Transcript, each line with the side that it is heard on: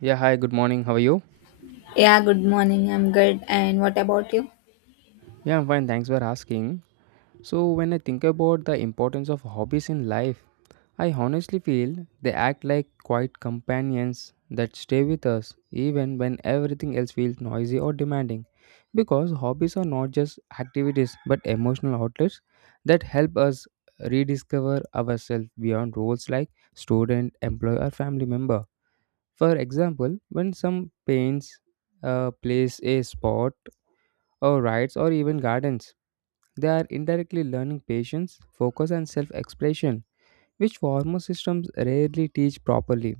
right: Yeah, hi, good morning. How are you?
left: Yeah, good morning. I'm good. And what about you?
right: Yeah, I'm fine. Thanks for asking. So, when I think about the importance of hobbies in life, I honestly feel they act like quiet companions that stay with us even when everything else feels noisy or demanding. Because hobbies are not just activities but emotional outlets that help us rediscover ourselves beyond roles like student, employee, or family member. For example, when some paints plays a sport or rides or even gardens. They are indirectly learning patience, focus, and self expression, which formal systems rarely teach properly.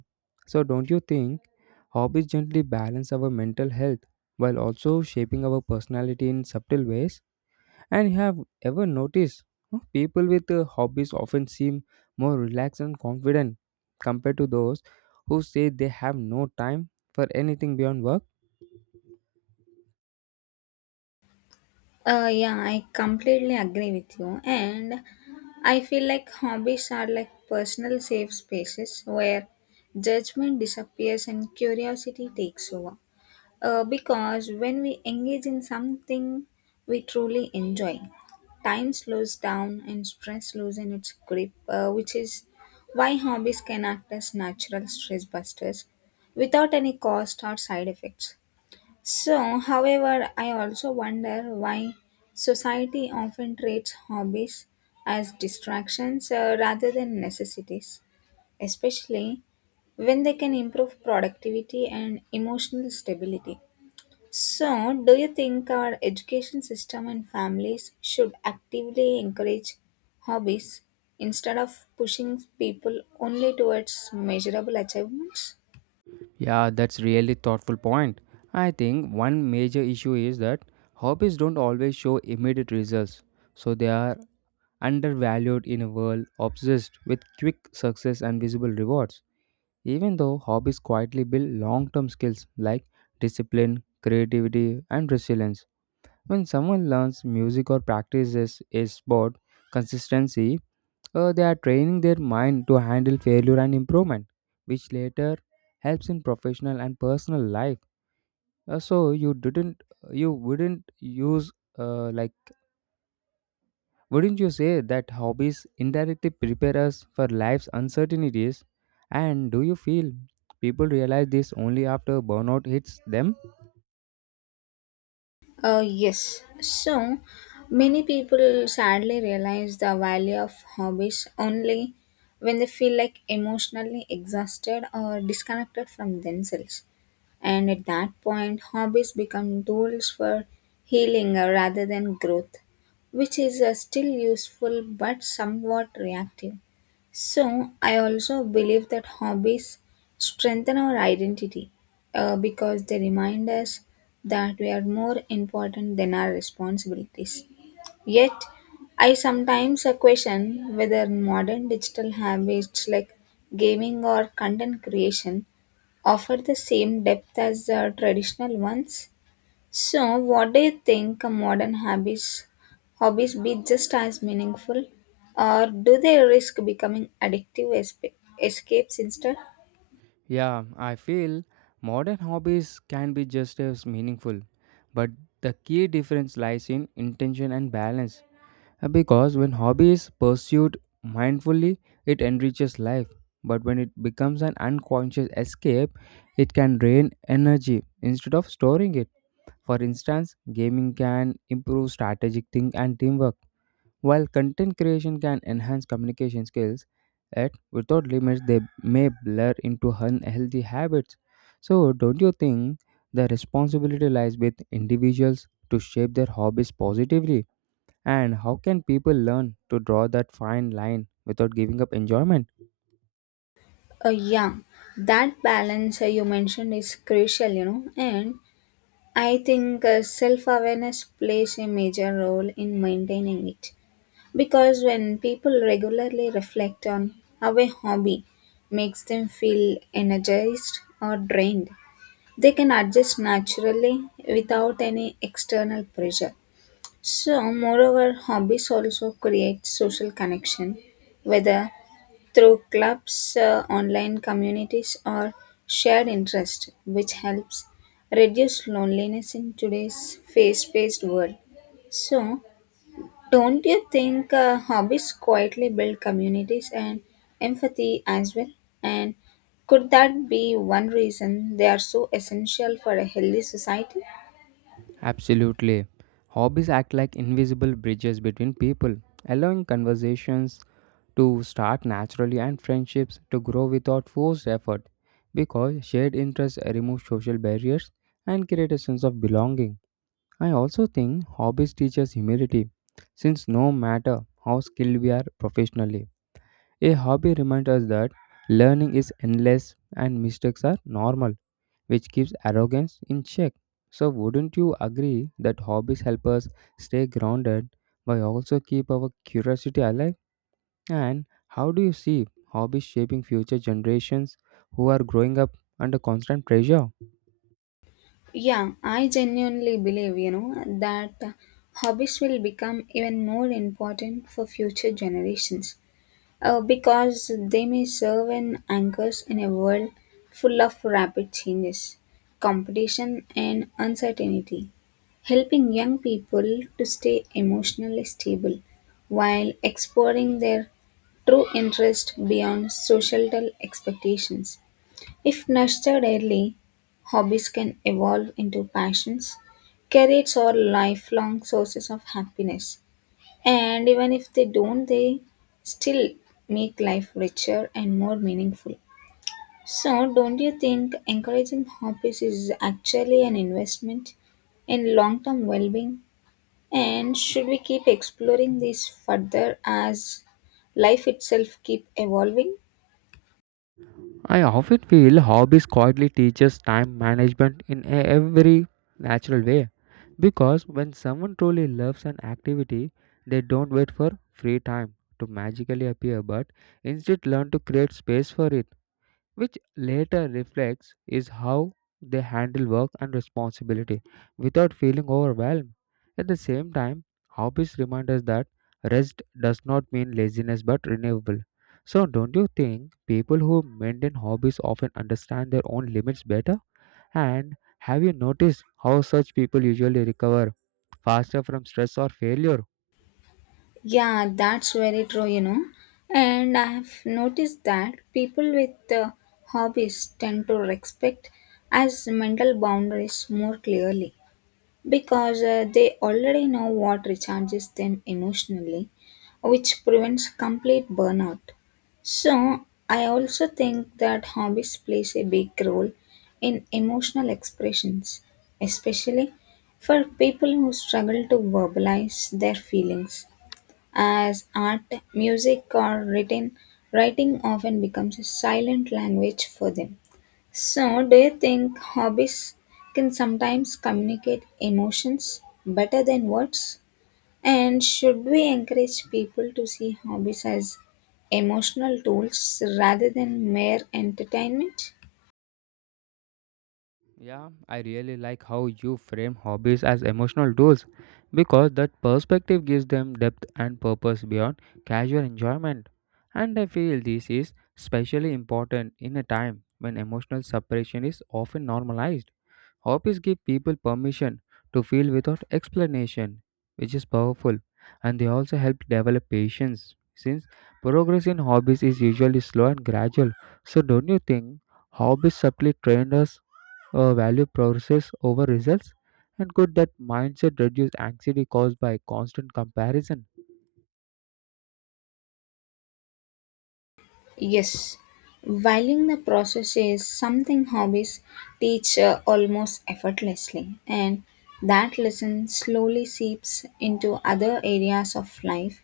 right: So, don't you think hobbies gently balance our mental health while also shaping our personality in subtle ways? And you have ever noticed how people with hobbies often seem more relaxed and confident compared to those who say they have no time for anything beyond work?
left: Yeah, I completely agree with you. And I feel like hobbies are like personal safe spaces where judgment disappears and curiosity takes over. Because when we engage in something we truly enjoy, time slows down and stress loses its grip, which is why hobbies can act as natural stress busters without any cost or side effects. So, however, I also wonder why society often treats hobbies as distractions rather than necessities, especially when they can improve productivity and emotional stability. So, do you think our education system and families should actively encourage hobbies instead of pushing people only towards measurable achievements?
right: Yeah, that's really thoughtful point. I think one major issue is that hobbies don't always show immediate results, so they are undervalued in a world obsessed with quick success and visible rewards. Even though hobbies quietly build long-term skills like discipline, creativity, and resilience. When someone learns music or practices a sport, consistency they are training their mind to handle failure and improvement, which later helps in professional and personal life. So you didn't, you wouldn't use like, Wouldn't you say that hobbies indirectly prepare us for life's uncertainties? And do you feel people realize this only after burnout hits them?
left: Yes. So many people sadly realize the value of hobbies only when they feel like emotionally exhausted or disconnected from themselves. And at that point, hobbies become tools for healing rather than growth, which is still useful but somewhat reactive. So, I also believe that hobbies strengthen our identity because they remind us that were more important than our responsibilities. Yet, I sometimes question whether modern digital habits like gaming or content creation offer the same depth as the traditional ones. So, what do you think modern habits, hobbies be just as meaningful, or do they risk becoming escapes instead?
right: Yeah, I feel modern hobbies can be just as meaningful, but the key difference lies in intention and balance. Because when hobby is pursued mindfully, it enriches life. But when it becomes an unconscious escape, it can drain energy instead of storing it. For instance, gaming can improve strategic thinking and teamwork, while content creation can enhance communication skills. Yet, without limits, they may blur into unhealthy habits. So, don't you think the responsibility lies with individuals to shape their hobbies positively? And how can people learn to draw that fine line without giving up enjoyment?
left: Yeah, that balance you mentioned is crucial, you know, and I think self awareness plays a major role in maintaining it because when people regularly reflect on how a hobby makes them feel energized or drained, they can adjust naturally without any external pressure. So, moreover, hobbies also create social connection, whether through clubs, online communities, or shared interest, which helps reduce loneliness in today's fast paced world. So, don't you think hobbies quietly build communities and empathy as well? And could that be one reason they are so essential for a healthy society?
right: Absolutely. Hobbies act like invisible bridges between people, allowing conversations to start naturally and friendships to grow without forced effort. Because shared interests remove social barriers and create a sense of belonging. I also think hobbies teach us humility, since no matter how skilled we are professionally, a hobby reminds us that learning is endless and mistakes are normal, which keeps arrogance in check. So, wouldn't you agree that hobbies help us stay grounded but also keep our curiosity alive? And how do you see hobbies shaping future generations who are growing up under constant pressure?
left: Yeah, I genuinely believe, you know, that hobbies will become even more important for future generations. Because they may serve as anchors in a world full of rapid changes, competition, and uncertainty, helping young people to stay emotionally stable while exploring their true interest beyond societal expectations. If nurtured early, hobbies can evolve into passions, careers, or lifelong sources of happiness and even if they don't, they still make life richer and more meaningful. So, don't you think encouraging hobbies is actually an investment in long term well being? And should we keep exploring this further as life itself keep evolving?
right: I often feel hobbies quietly teaches time management in a every natural way because when someone truly loves an activity they don't wait for free time to magically appear but instead learn to create space for it, which later reflects is how they handle work and responsibility without feeling overwhelmed. At the same time, hobbies remind us that rest does not mean laziness but renewable. So, don't you think people who maintain hobbies often understand their own limits better? And have you noticed how such people usually recover faster from stress or failure?
left: Yeah, that's very true, you know. And I have noticed that people with hobbies tend to respect as mental boundaries more clearly because they already know what recharges them emotionally, which prevents complete burnout. So, I also think that hobbies plays a big role in emotional expressions, especially for people who struggle to verbalize their feelings. As art, music, or writing often becomes a silent language for them. So, do you think hobbies can sometimes communicate emotions better than words? And should we encourage people to see hobbies as emotional tools rather than mere entertainment?
right: Yeah, I really like how you frame hobbies as emotional tools because that perspective gives them depth and purpose beyond casual enjoyment. And I feel this is especially important in a time when emotional separation is often normalized. Hobbies give people permission to feel without explanation, which is powerful, and they also help develop patience since progress in hobbies is usually slow and gradual. So, don't you think hobbies subtly train us, value process over results, and could that mindset reduce anxiety caused by constant comparison?
left: Yes, valuing the process is something hobbies teach almost effortlessly, and that lesson slowly seeps into other areas of life,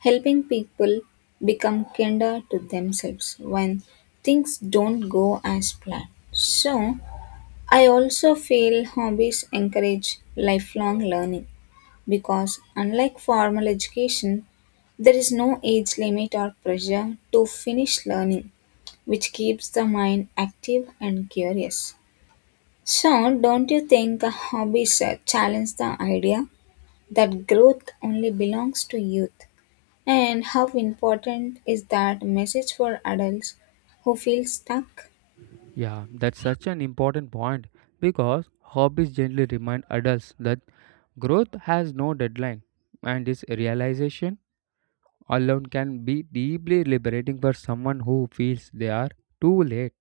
left: helping people become kinder to themselves when things don't go as planned. So, I also feel hobbies encourage lifelong learning because, unlike formal education, there is no age limit or pressure to finish learning which keeps the mind active and curious. So, don't you think hobbies challenge the idea that growth only belongs to youth? And how important is that message for adults who feel stuck?
right: Yeah, that's such an important point because hobbies generally remind adults that growth has no deadline, and this realization alone can be deeply liberating for someone who feels they are too late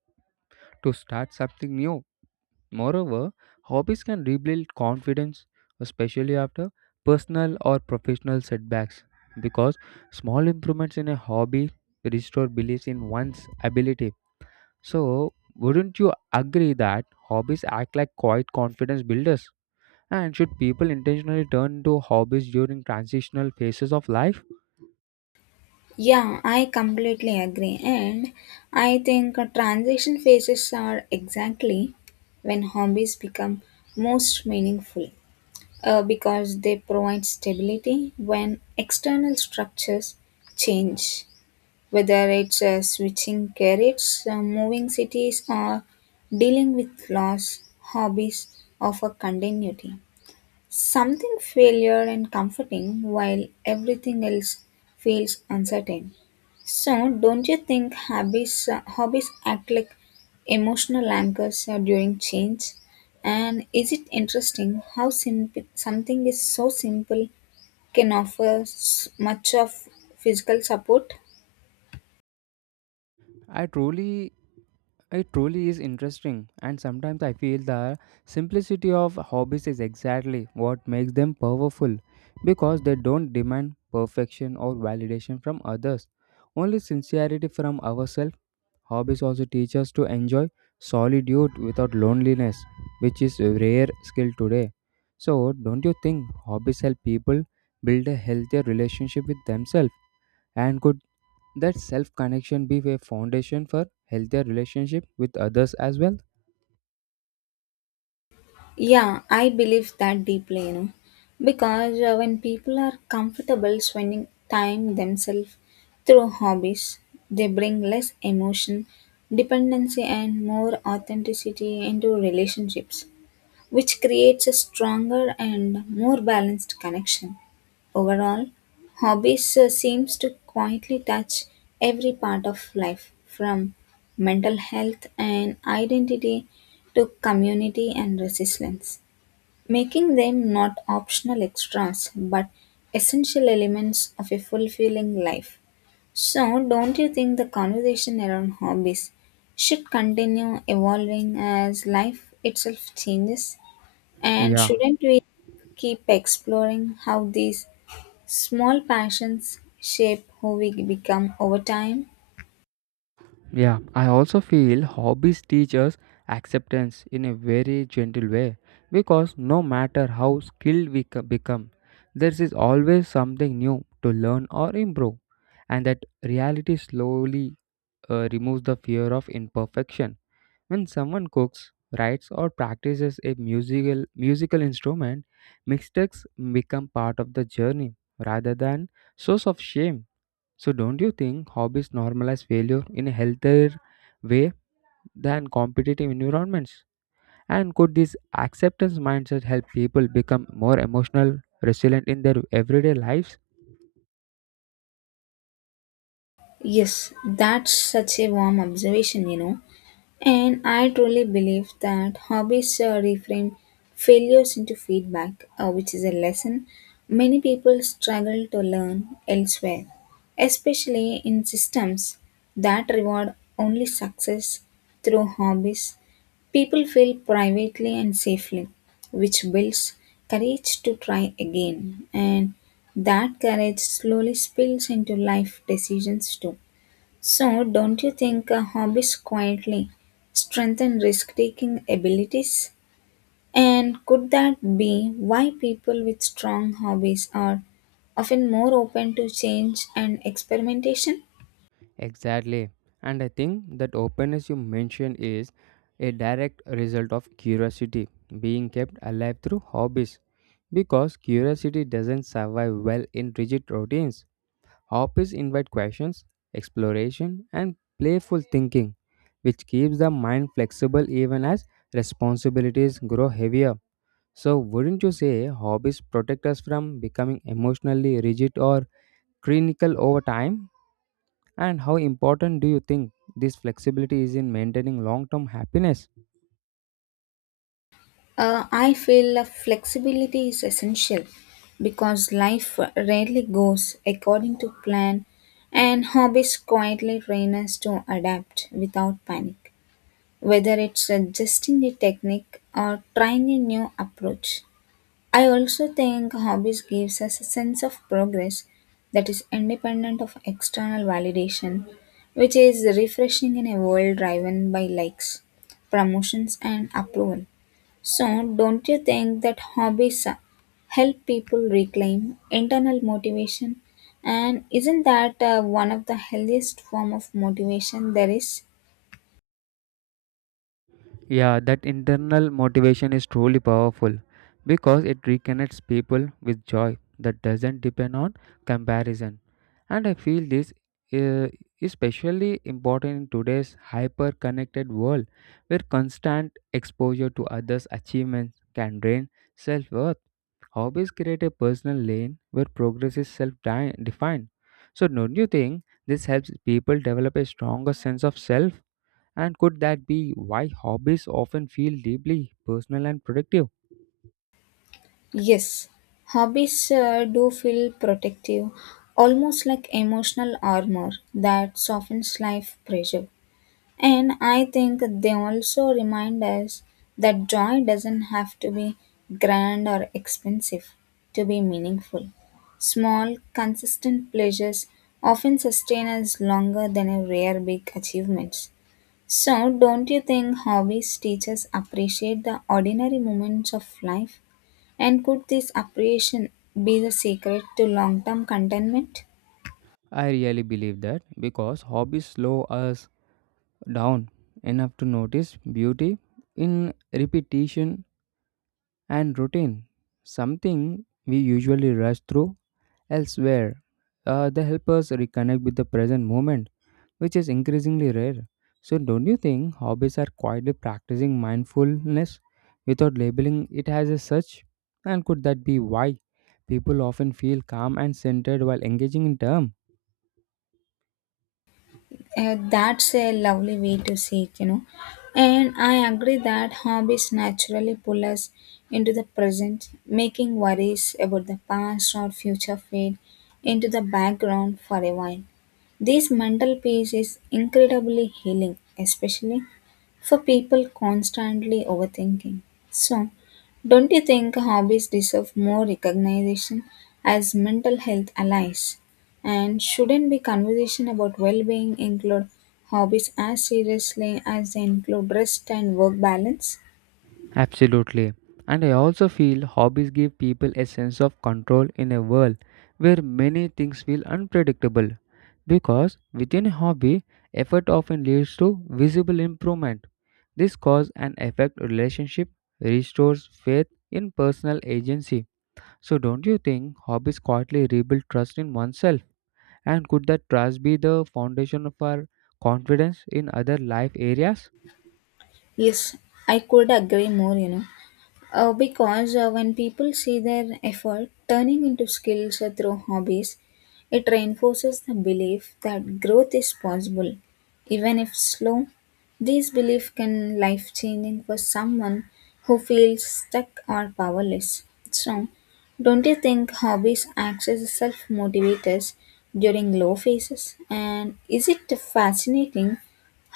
right: to start something new. Moreover, hobbies can rebuild confidence, especially after personal or professional setbacks, because small improvements in a hobby restore belief in one's ability. So, wouldn't you agree that hobbies act like quiet confidence builders? And should people intentionally turn to hobbies during transitional phases of life?
left: Yeah, I completely agree. And I think transition phases are exactly when hobbies become most meaningful. Because they provide stability when external structures change, whether it's switching careers, moving cities, or dealing with loss, hobbies offer continuity. Something familiar and comforting while everything else feels uncertain. So, don't you think hobbies act like emotional anchors during change? And is it interesting how simple something is so simple can offer much of physical support?
right: I truly It truly is interesting, and sometimes I feel the simplicity of hobbies is exactly what makes them powerful because they don't demand perfection or validation from others, only sincerity from ourselves. Hobbies also teach us to enjoy solitude without loneliness, which is a rare skill today. So, don't you think hobbies help people build a healthier relationship with themselves, and could that self connection be a foundation for healthier relationship with others as well?
left: Yeah, I believe that deeply, you know, because when people are comfortable spending time themselves through hobbies, they bring less emotion, dependency, and more authenticity into relationships which creates a stronger and more balanced connection. Overall, hobbies seems to quietly touch every part of life from mental health and identity to community and resilience, making them not optional extras but essential elements of a fulfilling life. So, don't you think the conversation around hobbies should continue evolving as life itself changes? And
right: Yeah,
left: shouldn't we keep exploring how these small passions shape who we become over time?
right: yeah. I also feel hobbies teach us acceptance in a very gentle way because no matter how skilled we become, there is always something new to learn or improve, and that reality slowly removes the fear of imperfection. When someone cooks, writes, or practices a musical instrument, mistakes become part of the journey rather than source of shame. So, don't you think hobbies normalize failure in a healthier way than competitive environments? And could this acceptance mindset help people become more emotional resilient in their everyday lives?
left: Yes, that's such a warm observation, you know. And I truly believe that hobbies reframe failures into feedback, which is a lesson many people struggle to learn elsewhere, especially in systems that reward only success through hobbies. People fail privately and safely, which builds courage to try again. And that courage slowly spills into life decisions too. So, don't you think hobbies quietly strengthen risk taking abilities? And could that be why people with strong hobbies are often more open to change and experimentation?
right: Exactly. And I think that openness you mentioned is a direct result of curiosity being kept alive through hobbies. Because curiosity doesn't survive well in rigid routines. Hobbies invite questions, exploration, and playful thinking, which keeps the mind flexible even as responsibilities grow heavier. So, wouldn't you say hobbies protect us from becoming emotionally rigid or clinical over time? And how important do you think this flexibility is in maintaining long term happiness?
left: I feel flexibility is essential because life rarely goes according to plan, and hobbies quietly train us to adapt without panic, whether it's adjusting a technique or trying a new approach. I also think hobbies gives us a sense of progress that is independent of external validation, which is refreshing in a world driven by likes, promotions, and approval. So, don't you think that hobbies help people reclaim internal motivation? And isn't that one of the healthiest form of motivation there is?
right: Yeah, that internal motivation is truly powerful because it reconnects people with joy that doesn't depend on comparison. And I feel this is especially important in today's hyper connected world where constant exposure to others' achievements can drain self worth. Hobbies create a personal lane where progress is self defined. So, don't you think this helps people develop a stronger sense of self? And could that be why hobbies often feel deeply personal and productive?
left: Yes, hobbies do feel protective, almost like emotional armor that softens life pressure. And I think they also remind us that joy doesn't have to be grand or expensive to be meaningful. Small, consistent pleasures often sustain us longer than a rare big achievements. So, don't you think hobbies teach us appreciate the ordinary moments of life? And could this appreciation be the secret to long-term contentment?
right: I really believe that because hobbies slow us down enough to notice beauty in repetition and routine, something we usually rush through elsewhere. They help us reconnect with the present moment, which is increasingly rare. So, don't you think hobbies are quietly practicing mindfulness without labeling it as a such? And could that be why people often feel calm and centered while engaging in term?
left: That's a lovely way to see it, you know. And I agree that hobbies naturally pull us into the present, making worries about the past or future fade into the background for a while. This mental peace is incredibly healing, especially for people constantly overthinking. So, don't you think hobbies deserve more recognition as mental health allies? And shouldn't be conversation about well-being include hobbies as seriously as they include rest and work balance?
right: Absolutely. And I also feel hobbies give people a sense of control in a world where many things feel unpredictable. Because within a hobby, effort often leads to visible improvement. This cause and effect relationship restores faith in personal agency. So, don't you think hobbies quietly rebuild trust in oneself? And could that trust be the foundation of our confidence in other life areas?
left: Yes, I could agree more, you know. Because when people see their effort turning into skills through hobbies, it reinforces the belief that growth is possible. Even if slow, this belief can life changing for someone who feels stuck or powerless. So, don't you think hobbies act as self motivators during low phases? And is it fascinating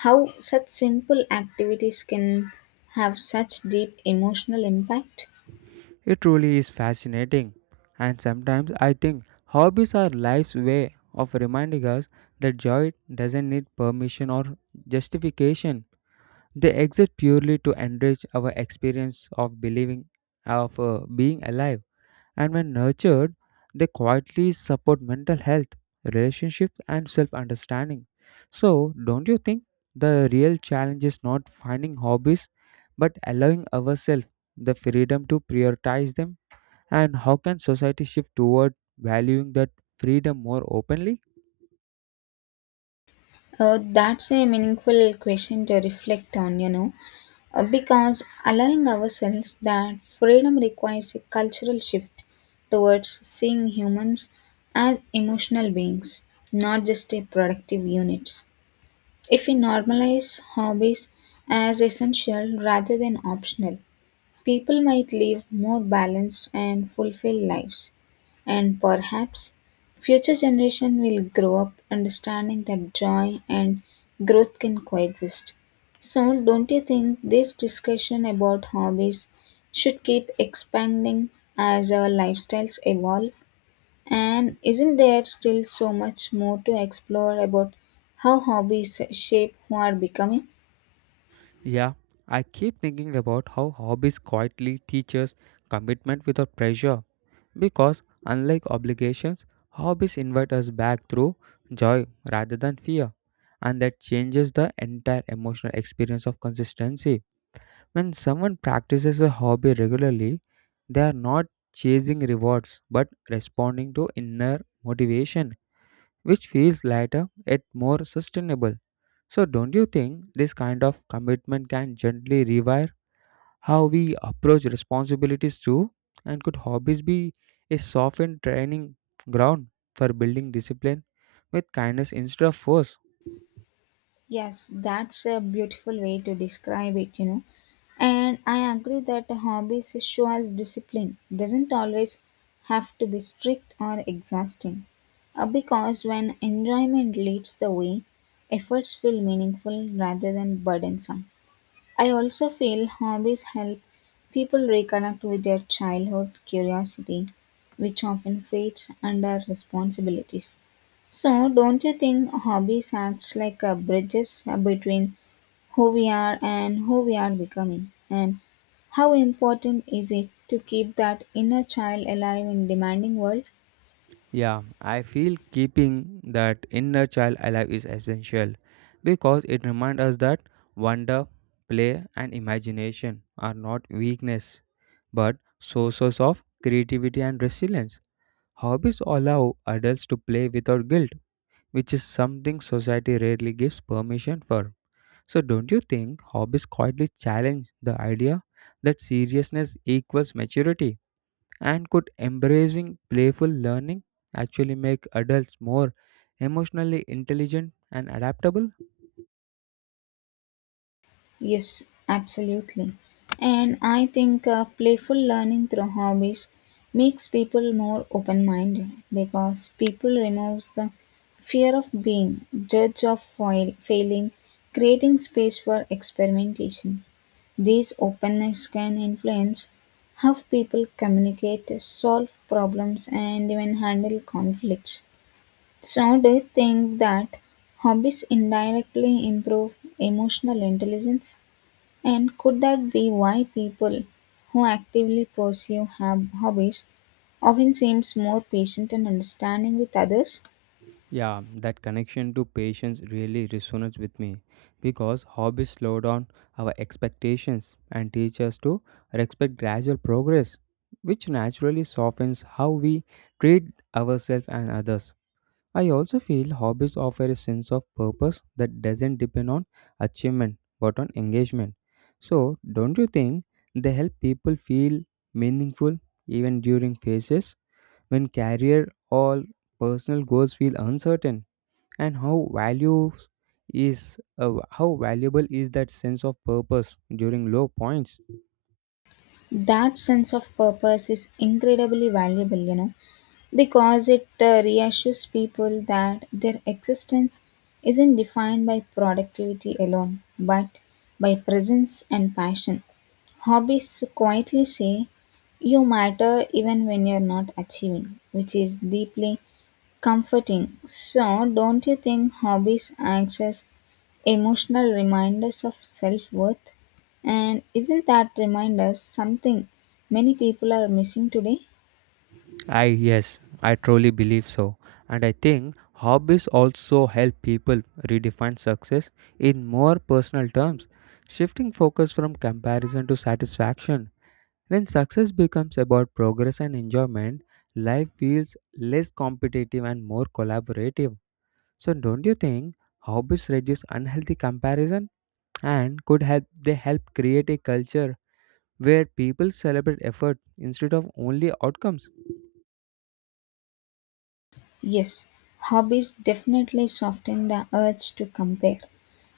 left: how such simple activities can have such deep emotional impact?
right: It truly is fascinating. And sometimes I think hobbies are life's way of reminding us that joy doesn't need permission or justification. They exist purely to enrich our experience of believing, of being alive. And when nurtured, they quietly support mental health, relationships, and self understanding. So, don't you think the real challenge is not finding hobbies but allowing ourselves the freedom to prioritize them? And how can society shift toward valuing that freedom more openly?
left: That's a meaningful question to reflect on, you know, because allowing ourselves that freedom requires a cultural shift towards seeing humans as emotional beings, not just a productive units. If we normalize hobbies as essential rather than optional, people might live more balanced and fulfilled lives, and perhaps future generation will grow up understanding that joy and growth can coexist. So, don't you think this discussion about hobbies should keep expanding as our lifestyles evolve? And isn't there still so much more to explore about how hobbies shape who are becoming?
right: Yeah, I keep thinking about how hobbies quietly teach us commitment without pressure. Because, unlike obligations, hobbies invite us back through joy rather than fear, and that changes the entire emotional experience of consistency. When someone practices a hobby regularly, they are not chasing rewards but responding to inner motivation, which feels lighter yet more sustainable. So, don't you think this kind of commitment can gently rewire how we approach responsibilities too, and could hobbies be a soft and training ground for building discipline with kindness instead of force?
left: Yes, that's a beautiful way to describe it, you know. And I agree that hobbies show us discipline. Doesn't always have to be strict or exhausting. Because when enjoyment leads the way, efforts feel meaningful rather than burdensome. I also feel hobbies help people reconnect with their childhood curiosity, which often fades under responsibilities. So, don't you think hobbies acts like a bridges between who we are and who we are becoming? And how important is it to keep that inner child alive in demanding world?
right: Yeah, I feel keeping that inner child alive is essential because it reminds us that wonder, play, and imagination are not weakness but sources of creativity and resilience. Hobbies allow adults to play without guilt, which is something society rarely gives permission for. So, don't you think hobbies quietly challenge the idea that seriousness equals maturity? And could embracing playful learning actually make adults more emotionally intelligent and adaptable?
left: Yes, absolutely. And I think playful learning through hobbies makes people more open-minded because people removes the fear of being failing, creating space for experimentation. This openness can influence how people communicate, solve problems, and even handle conflicts. So, do you think that hobbies indirectly improve emotional intelligence? And could that be why people who actively pursue hobbies often seems more patient and understanding with others?
right: Yeah, that connection to patience really resonates with me because hobbies slow down our expectations and teach us to respect gradual progress, which naturally softens how we treat ourselves and others. I also feel hobbies offer a sense of purpose that doesn't depend on achievement but on engagement. So, don't you think they help people feel meaningful even during phases when career or personal goals feel uncertain? And how valuable is that sense of purpose during low points?
left: That sense of purpose is incredibly valuable, you know, because it reassures people that their existence isn't defined by productivity alone, but by presence and passion. Hobbies quietly say you matter even when you're not achieving, which is deeply comforting, so don't you think hobbies act as emotional reminders of self worth? And isn't that reminder something many people are missing today?
right: I yes, I truly believe so. And I think hobbies also help people redefine success in more personal terms, shifting focus from comparison to satisfaction. When success becomes about progress and enjoyment, life feels less competitive and more collaborative. So don't you think hobbies reduce unhealthy comparison, and could help they help create a culture where people celebrate effort instead of only outcomes?
left: Yes, hobbies definitely soften the urge to compare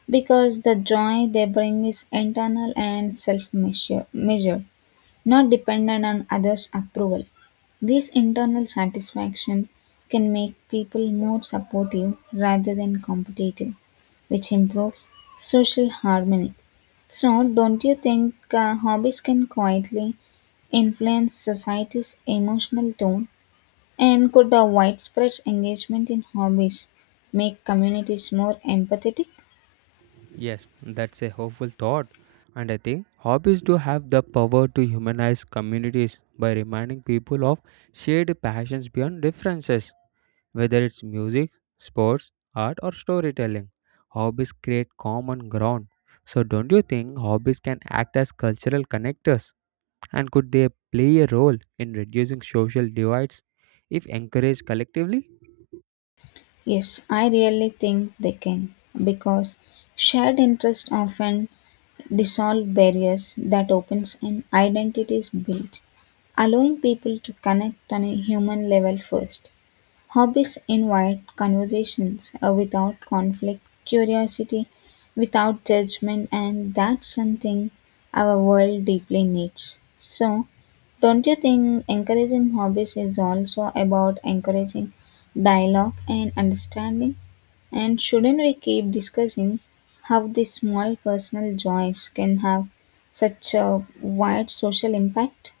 left: because the joy they bring is internal and self measure measured, not dependent on others' approval. This internal satisfaction can make people more supportive rather than competitive, which improves social harmony. So, don't you think hobbies can quietly influence society's emotional tone? And could a widespread engagement in hobbies make communities more empathetic?
right: Yes, that's a hopeful thought. And I think hobbies do have the power to humanize communities by reminding people of shared passions beyond differences, whether it's music, sports, art, or storytelling. Hobbies create common ground. So, don't you think hobbies can act as cultural connectors? And could they play a role in reducing social divides if encouraged collectively?
left: Yes, I really think they can because shared interests often dissolve barriers that opens and identities built, allowing people to connect on a human level first. Hobbies invite conversations without conflict, curiosity without judgment, and that's something our world deeply needs. So, don't you think encouraging hobbies is also about encouraging dialogue and understanding? And shouldn't we keep discussing how these small personal joys can have such a wide social impact?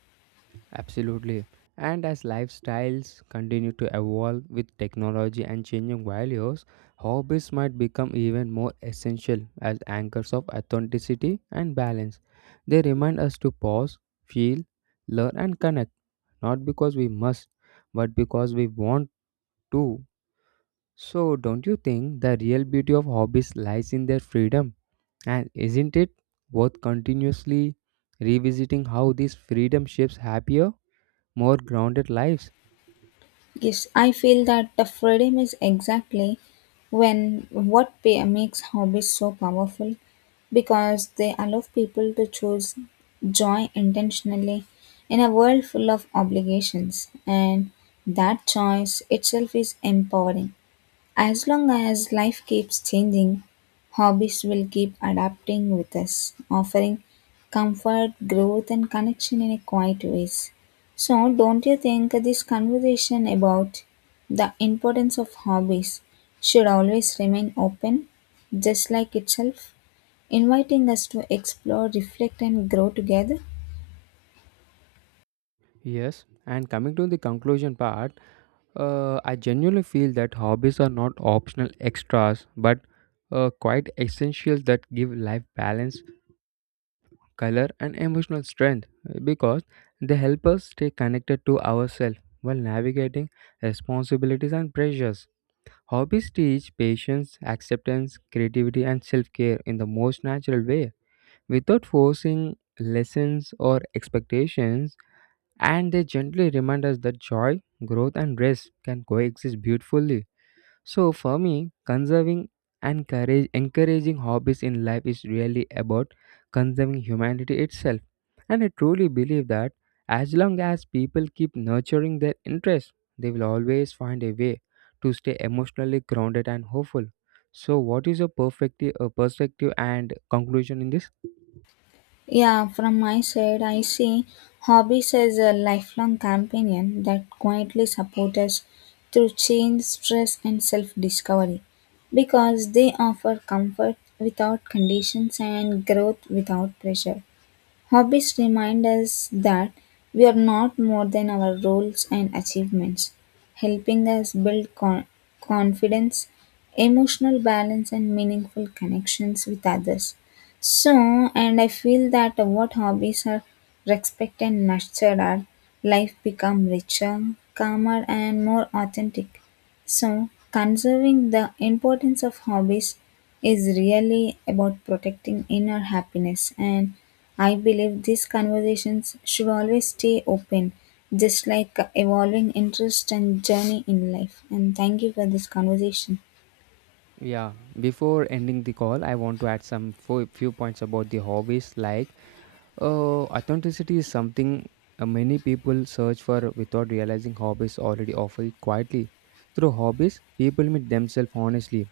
right: Absolutely. And as lifestyles continue to evolve with technology and changing values, hobbies might become even more essential as anchors of authenticity and balance. They remind us to pause, feel, learn, and connect, not because we must, but because we want to. So, don't you think the real beauty of hobbies lies in their freedom? And isn't it worth continuously revisiting how this freedom shapes happier, more grounded lives?
left: Yes, I feel that the freedom is exactly when what pa- makes hobbies so powerful because they allow people to choose joy intentionally in a world full of obligations and that choice itself is empowering. As long as life keeps changing, hobbies will keep adapting with us, offering comfort, growth, and connection in a quiet ways. So, don't you think this conversation about the importance of hobbies should always remain open, just like itself, inviting us to explore, reflect, and grow together?
right: Yes, and coming to the conclusion part, I genuinely feel that hobbies are not optional extras but quite essentials that give life balance, color, and emotional strength because they help us stay connected to ourselves while navigating responsibilities and pressures. Hobbies teach patience, acceptance, creativity, and self care in the most natural way without forcing lessons or expectations, and they gently remind us that joy, growth, and rest can coexist beautifully. So, for me, encouraging hobbies in life is really about conserving humanity itself. And I truly believe that as long as people keep nurturing their interests, they will always find a way to stay emotionally grounded and hopeful. So, what is your perfect perspective and conclusion in this?
left: Yeah, from my side, I see hobbies as a lifelong companion that quietly support us through change, stress, and self discovery because they offer comfort without conditions and growth without pressure. Hobbies remind us that we are not more than our roles and achievements, helping us build confidence, emotional balance, and meaningful connections with others. So, and I feel that what hobbies are respected and nurtured our life become richer, calmer, and more authentic. So, conserving the importance of hobbies is really about protecting inner happiness. And I believe these conversations should always stay open, just like evolving interest and journey in life. And thank you for this conversation.
right: Yeah, before ending the call, I want to add some few points about the hobbies. Like, authenticity is something many people search for without realizing hobbies already offer it quietly. Through hobbies, people meet themselves honestly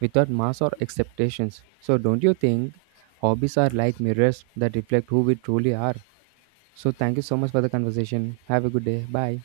right: without masks or expectations. So, don't you think hobbies are like mirrors that reflect who we truly are? So, thank you so much for the conversation. Have a good day. Bye.